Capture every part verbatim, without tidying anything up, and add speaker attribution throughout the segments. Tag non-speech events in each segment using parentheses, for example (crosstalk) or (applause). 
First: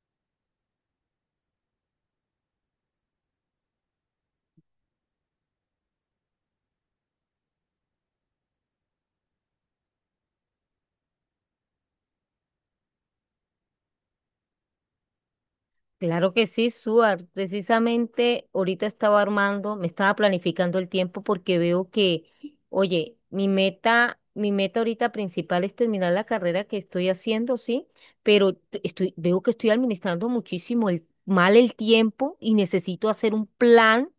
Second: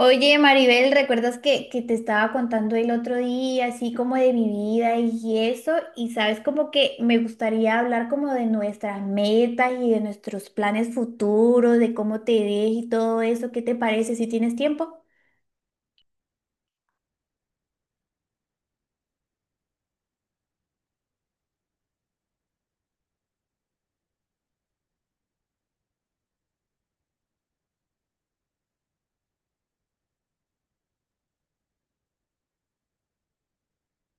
Speaker 1: Oye, Maribel, ¿recuerdas que, que te estaba contando el otro día, así como de mi vida y eso? Y sabes, como que me gustaría hablar como de nuestras metas y de nuestros planes futuros, de cómo te ves y todo eso. ¿Qué te parece si tienes tiempo?
Speaker 2: Claro que sí, Suar. Precisamente ahorita estaba armando, me estaba planificando el tiempo porque veo que, oye, mi meta, mi meta ahorita principal es terminar la carrera que estoy haciendo, sí, pero t- estoy, veo que estoy administrando muchísimo el, mal el tiempo y necesito hacer un plan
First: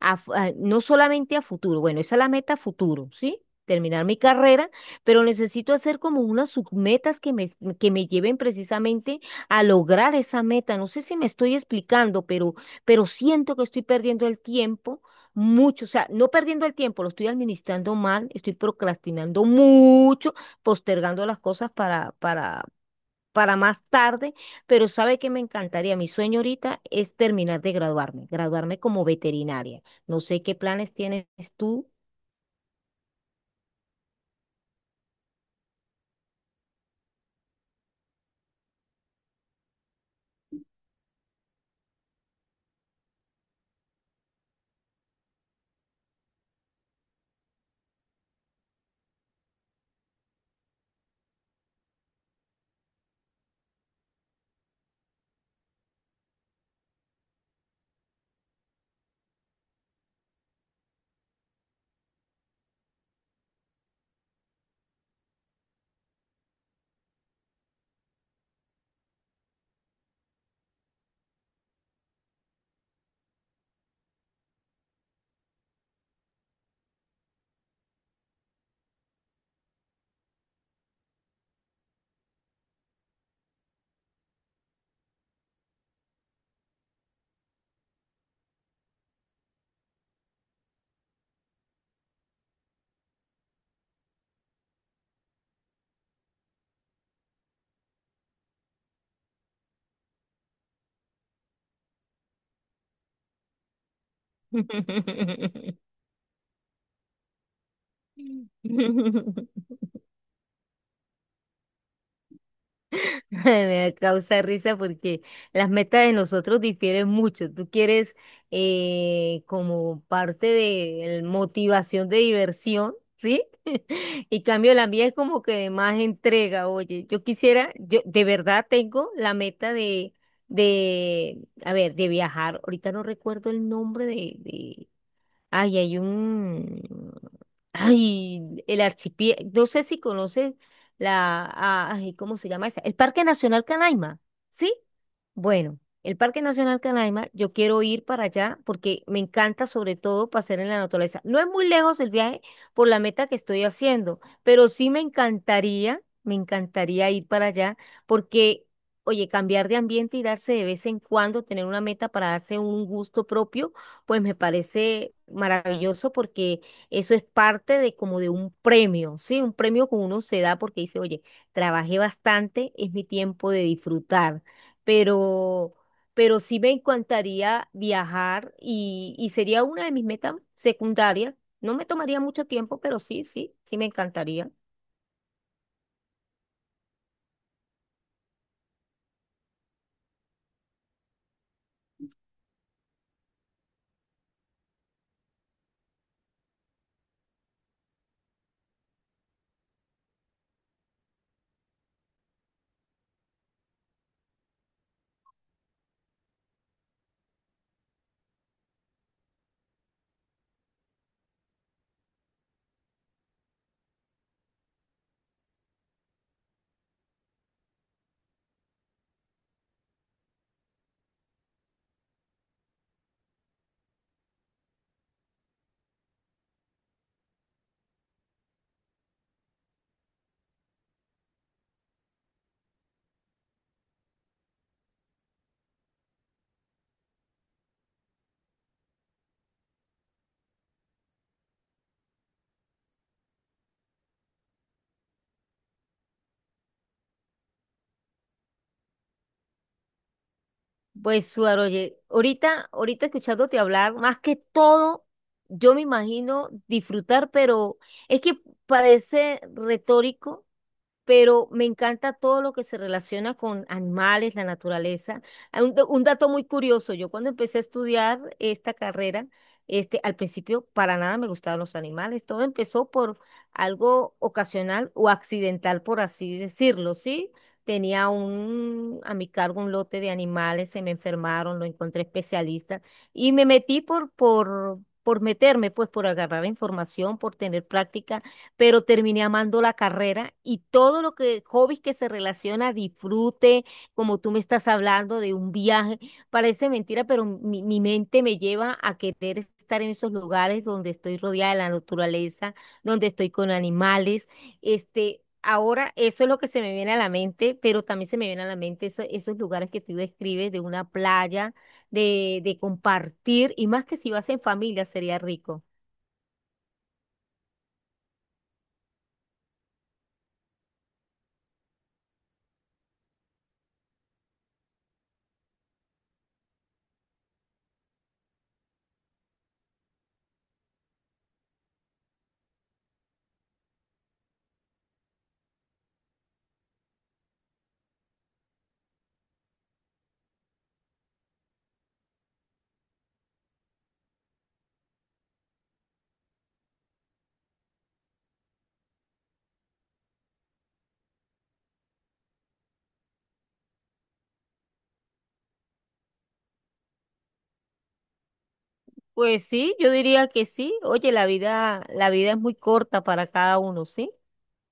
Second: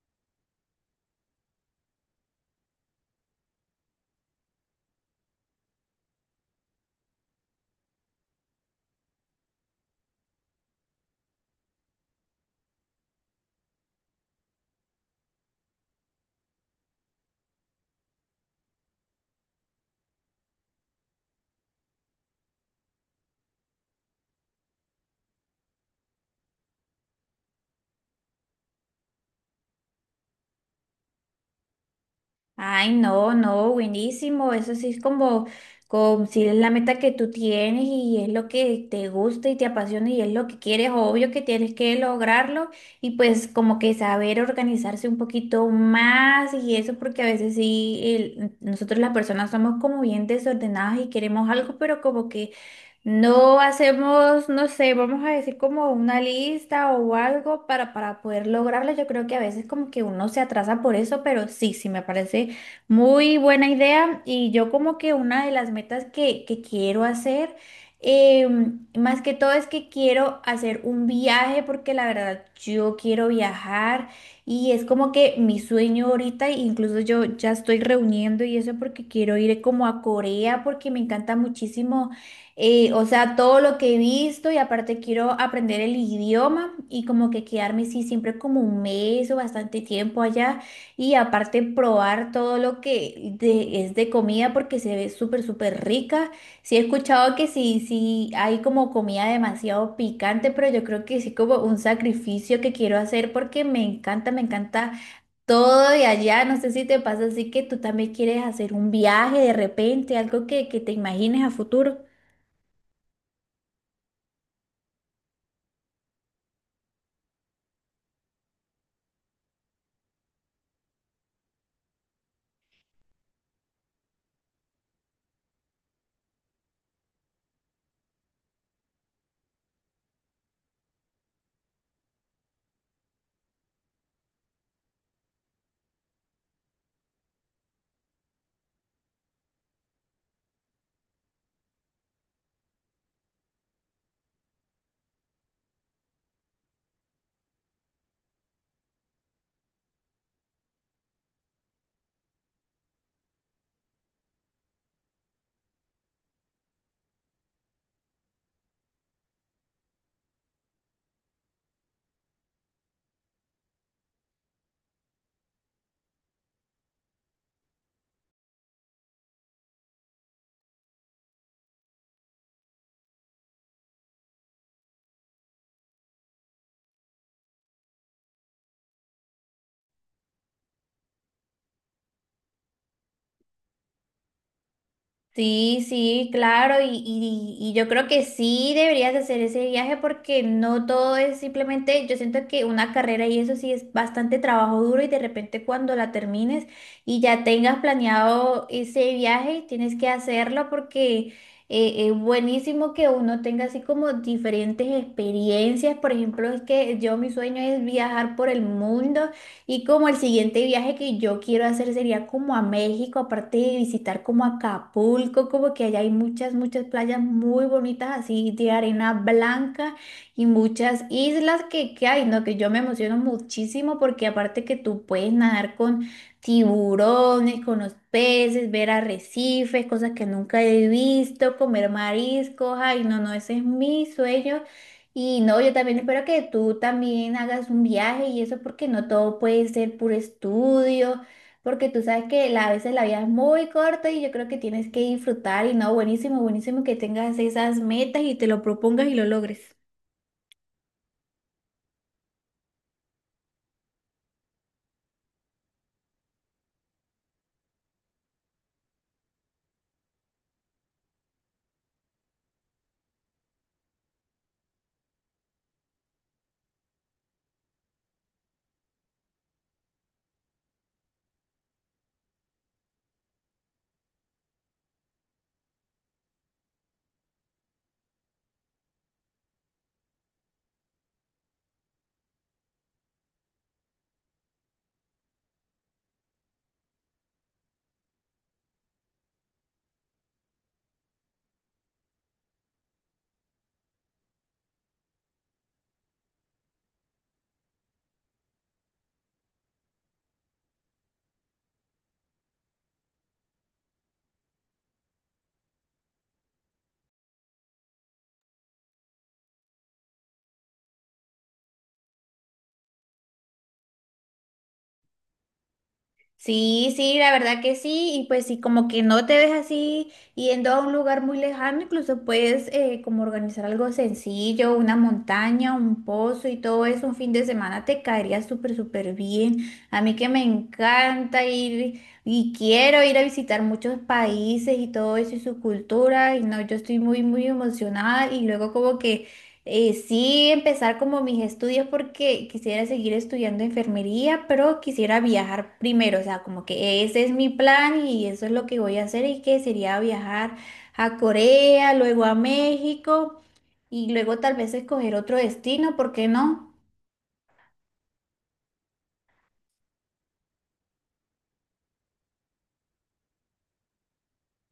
Speaker 2: a fu- a- no solamente a futuro. Bueno, esa es la meta a futuro, ¿sí? Terminar mi carrera, pero necesito hacer como unas submetas que me, que me lleven precisamente a lograr esa meta. No sé si me estoy explicando, pero, pero siento que estoy perdiendo el tiempo mucho. O sea, no perdiendo el tiempo, lo estoy administrando mal, estoy procrastinando mucho, postergando las cosas para, para, para más tarde, pero sabe que me encantaría, mi sueño ahorita es terminar de graduarme, graduarme como veterinaria. No sé qué planes tienes tú.
Speaker 1: Ay, no, no, buenísimo. Eso sí es como, como si es la meta que tú tienes y es lo que te gusta y te apasiona y es lo que quieres, obvio que tienes que lograrlo y pues como que saber organizarse un poquito más y eso porque a veces sí, el- nosotros las personas somos como bien desordenadas y queremos algo, pero como que no hacemos, no sé, vamos a decir como una lista o algo para, para poder lograrlo. Yo creo que a veces como que uno se atrasa por eso, pero sí, sí, me parece muy buena idea. Y yo como que una de las metas que, que quiero hacer, eh, más que todo es que quiero hacer un viaje porque la verdad yo quiero viajar y es como que mi sueño ahorita, e incluso yo ya estoy reuniendo y eso porque quiero ir como a Corea porque me encanta muchísimo eh, o sea, todo lo que he visto y aparte quiero aprender el idioma y como que quedarme, sí, siempre como un mes o bastante tiempo allá y aparte probar todo lo que de- es de comida porque se ve súper, súper rica. Sí, he escuchado que sí, sí, hay como comida demasiado picante, pero yo creo que sí como un sacrificio que quiero hacer porque me encanta, me encanta todo de allá. No sé si te pasa así que tú también quieres hacer un viaje de
Speaker 2: (laughs)
Speaker 1: repente, algo que, que te imagines a futuro.
Speaker 2: (laughs) Me causa risa porque las metas de nosotros difieren mucho. Tú quieres eh, como parte de el- motivación de diversión, ¿sí? (laughs) Y cambio la mía es como que de más entrega. Oye, yo quisiera, yo de verdad tengo la meta de, de, a ver, de viajar. Ahorita no recuerdo el nombre de, de, ay, hay un Ay, el archipiélago, no sé si conoces la, a- ay, ¿cómo se llama esa? El Parque Nacional Canaima, ¿sí? Bueno, el Parque Nacional Canaima, yo quiero ir para allá porque me encanta sobre todo pasear en la naturaleza. No es muy lejos el viaje por la meta que estoy haciendo, pero sí me encantaría, me encantaría ir para allá porque, oye, cambiar de ambiente y darse de vez en cuando, tener una meta para darse un gusto propio, pues me parece maravilloso porque eso es parte de como de un premio, ¿sí? Un premio que uno se da porque dice, oye, trabajé bastante, es mi tiempo de disfrutar, pero, pero sí me encantaría viajar y, y sería una de mis metas secundarias. No me tomaría mucho tiempo, pero sí, sí, sí me encantaría.
Speaker 1: Sí, sí, claro, y, y- y yo creo que sí deberías hacer ese viaje porque no todo es simplemente, yo siento que una carrera y eso sí es bastante trabajo duro y de repente cuando la termines y ya tengas planeado ese viaje, tienes que hacerlo porque eh, es buenísimo que uno tenga así como diferentes experiencias. Por ejemplo, es que yo mi sueño es viajar por el mundo y como el siguiente viaje que yo quiero hacer sería como a México, aparte de visitar como Acapulco, como que allá hay muchas, muchas playas muy bonitas así de arena blanca y muchas islas que, que hay, ¿no? Que yo me emociono muchísimo porque aparte que tú puedes nadar con tiburones, con los peces, ver arrecifes, cosas que nunca he visto, comer mariscos, ay, no, no, ese es mi sueño y no, yo también espero que tú también hagas un viaje y eso porque no todo puede ser puro estudio, porque tú sabes que la- a veces la vida es muy corta y yo creo que tienes que disfrutar y no, buenísimo, buenísimo que tengas esas metas y te lo propongas y lo logres.
Speaker 2: Pues, Suar, oye, ahorita, ahorita escuchándote hablar, más que todo, yo me imagino disfrutar, pero es que parece retórico, pero me encanta todo lo que se relaciona con animales, la naturaleza. Ah, Un, un dato muy curioso, yo cuando empecé a estudiar esta carrera, este, al principio para nada me gustaban los animales, todo empezó por algo ocasional o accidental, por así decirlo, ¿sí? Tenía un, a mi cargo un lote de animales, se me enfermaron, lo encontré especialista y me metí por, por, por meterme, pues por agarrar información, por tener práctica, pero terminé amando la carrera y todo lo que, hobbies que se relaciona, disfrute, como tú me estás hablando de un viaje, (laughs) parece mentira, pero mi, mi mente me lleva a querer estar en esos lugares donde estoy rodeada de la naturaleza, donde estoy con animales, este... Ahora, eso es lo que se me viene a la mente, pero también se me viene a la mente eso- esos lugares que tú describes de una playa, de, de compartir, y más que si vas en familia, sería rico.
Speaker 1: Sí, sí, la verdad que sí, y pues sí, como que no te ves así yendo a un lugar muy lejano, incluso puedes eh, como organizar algo sencillo, una montaña, un pozo y todo eso, un fin de semana te caería súper, súper bien. A mí que me encanta ir y quiero ir a visitar muchos países y todo eso y su cultura, y no, yo estoy muy, muy emocionada y luego como que... Eh, sí, empezar como mis estudios porque quisiera seguir estudiando enfermería, pero quisiera viajar primero, o sea, como que ese es mi plan y eso es lo que voy a hacer y que sería viajar a Corea, luego a México y luego tal vez escoger otro destino, ¿por qué no?
Speaker 2: Pues sí, yo diría que sí. Oye, la vida, la vida es muy corta para cada uno, ¿sí?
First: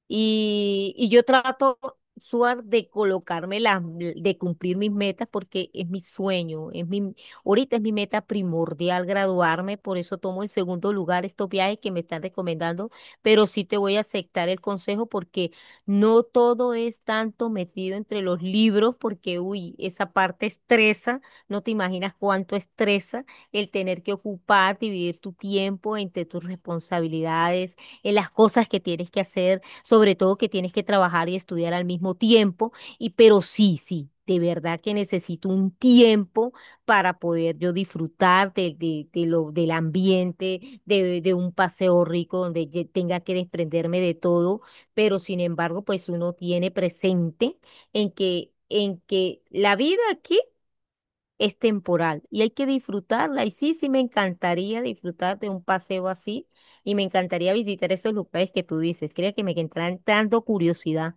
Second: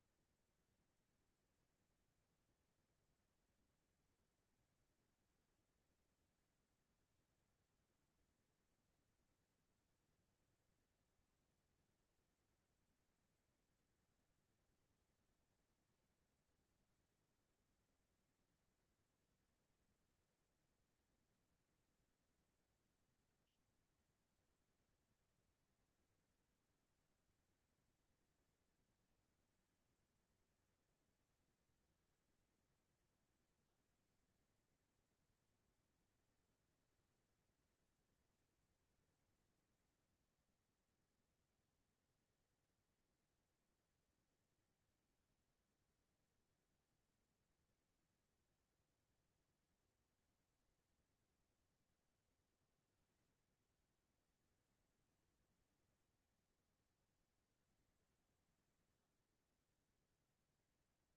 Speaker 2: Y, y yo trato, Suar, de colocarme las, de cumplir mis metas porque es mi sueño, es mi, ahorita es mi meta primordial graduarme, por eso tomo en segundo lugar estos viajes que me están recomendando, pero sí te voy a aceptar el consejo porque no todo es tanto metido entre los libros porque, uy, esa parte estresa, no te imaginas cuánto estresa el tener que ocupar, dividir tu tiempo entre tus responsabilidades, en las cosas que tienes que hacer, sobre todo que tienes que trabajar y estudiar al mismo tiempo, y pero sí, sí. De verdad que necesito un tiempo para poder yo disfrutar de, de- de lo, del ambiente, de, de un paseo rico donde ye- tenga que desprenderme de todo, pero sin embargo, pues uno tiene presente en que, en que la vida aquí es temporal y hay que disfrutarla. Y sí, sí, me encantaría disfrutar de un paseo así y me encantaría visitar esos lugares que tú dices. Creo que me que entrando curiosidad.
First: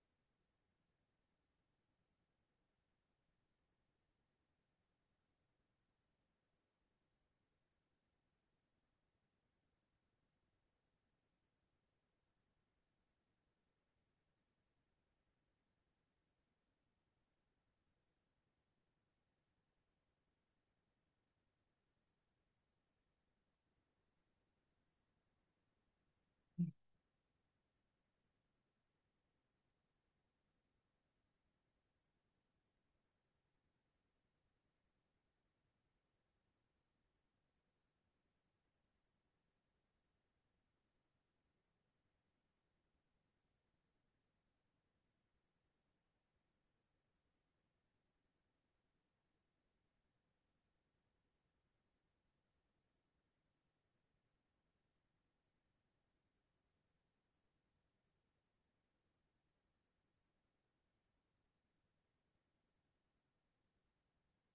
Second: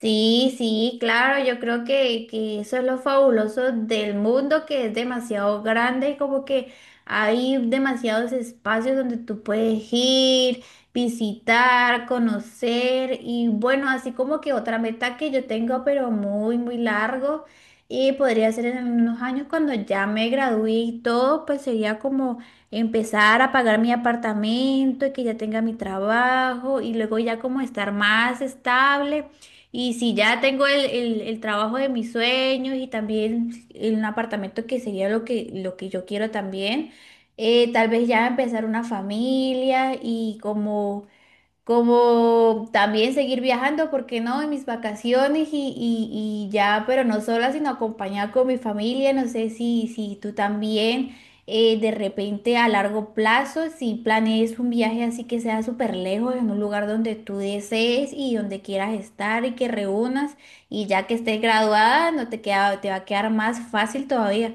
Speaker 1: Sí, sí, claro, yo creo que, que eso es lo fabuloso del mundo, que es demasiado grande y como que hay demasiados espacios donde tú puedes ir, visitar, conocer y bueno, así como que otra meta que yo tengo, pero muy, muy largo y podría ser en unos años cuando ya me gradué y todo, pues sería como empezar a pagar mi apartamento y que ya tenga mi trabajo y luego ya como estar más estable. Y si ya tengo el, el- el trabajo de mis sueños y también en un apartamento que sería lo que, lo que yo quiero también, eh, tal vez ya empezar una familia y como como también seguir viajando, ¿por qué no? En mis vacaciones y, y- y ya, pero no sola, sino acompañada con mi familia. No sé si, si tú también eh, de repente a largo plazo, si planees un viaje así que sea súper lejos, en un lugar donde tú desees y donde quieras estar y que reúnas y ya que estés graduada, no te queda, te va a quedar más fácil todavía.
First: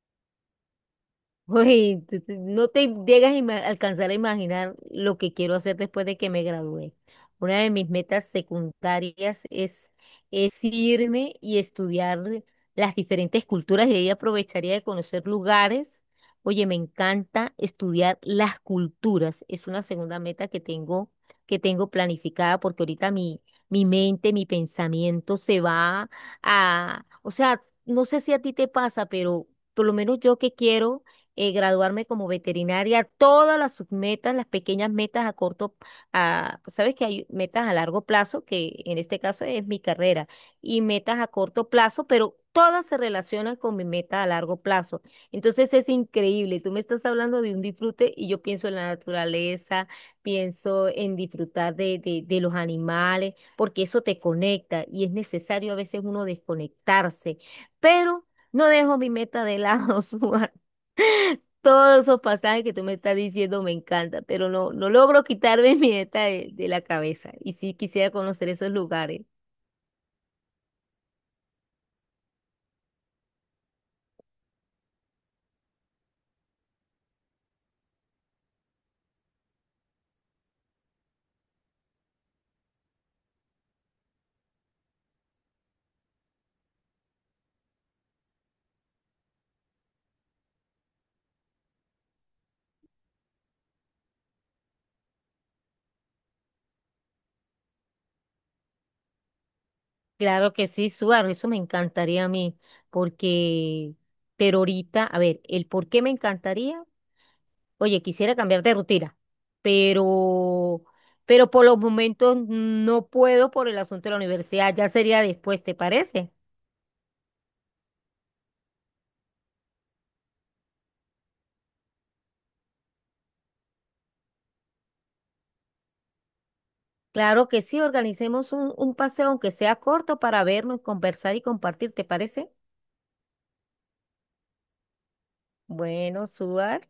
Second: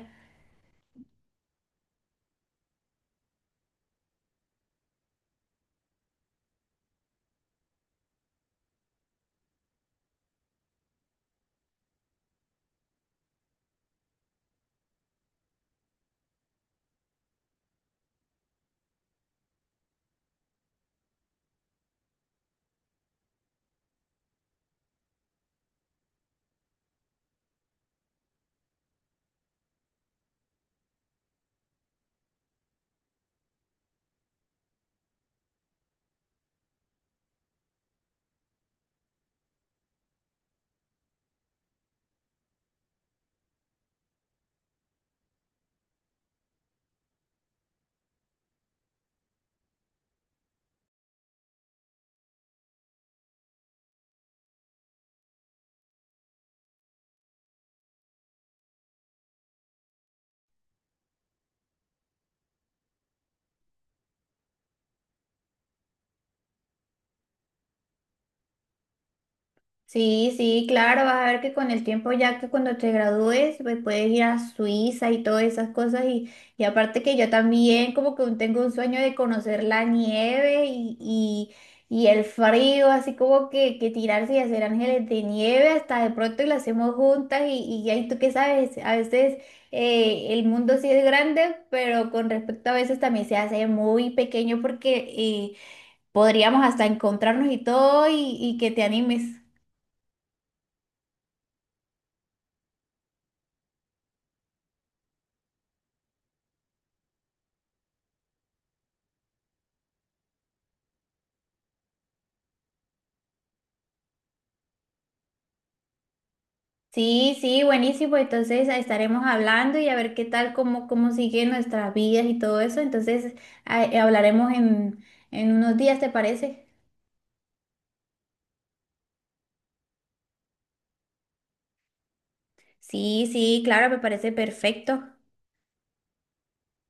Speaker 2: Uy, tú- tú no te llegas a ima- alcanzar a imaginar lo que quiero hacer después de que me gradué. Una de mis metas secundarias es, es irme y estudiar las diferentes culturas y ahí aprovecharía de conocer lugares. Oye, me encanta estudiar las culturas. Es una segunda meta que tengo, que tengo planificada porque ahorita mi, mi mente, mi pensamiento se va a, o sea, no sé si a ti te pasa, pero por lo menos yo que quiero eh, graduarme como veterinaria, todas las submetas, las pequeñas metas a corto, a, sabes que hay metas a largo plazo, que en este caso es mi carrera, y metas a corto plazo, pero todas se relacionan con mi meta a largo plazo. Entonces es increíble, tú me estás hablando de un disfrute y yo pienso en la naturaleza, pienso en disfrutar de, de, de los animales, porque eso te conecta y es necesario a veces uno desconectarse, pero no dejo mi meta de lado, (laughs) Suar. Todos esos pasajes que tú me estás diciendo me encanta, pero no, no logro quitarme (laughs) mi meta de, de la cabeza. Y sí quisiera conocer esos lugares.
Speaker 1: Sí, sí, claro, vas a ver que con el tiempo ya que cuando te gradúes, pues puedes ir a Suiza y todas esas cosas y, y aparte que yo también como que tengo un sueño de conocer la nieve y, y, y el frío, así como que, que tirarse y hacer ángeles de nieve hasta de pronto y lo hacemos juntas y, y ahí tú qué sabes, a veces eh, el mundo sí es grande, pero con respecto a veces también se hace muy pequeño porque eh, podríamos hasta encontrarnos y todo y, y que te animes.
Speaker 2: Claro que sí, Suar, eso me encantaría a mí, porque, pero ahorita, a ver, el por qué me encantaría, oye, quisiera cambiar de rutina, pero, pero por los momentos no puedo por el asunto de la universidad, ya sería después, ¿te parece?
Speaker 1: Sí, sí, buenísimo. Entonces estaremos hablando y a ver qué tal, cómo, cómo siguen nuestras vidas y todo eso. Entonces ah, eh, hablaremos en, en unos días, ¿te parece?
Speaker 2: Claro que sí, organicemos un, un paseo, aunque sea corto, para vernos, conversar y compartir, ¿te parece?
Speaker 1: Sí, sí, claro, me parece perfecto.
Speaker 2: Bueno, Suar,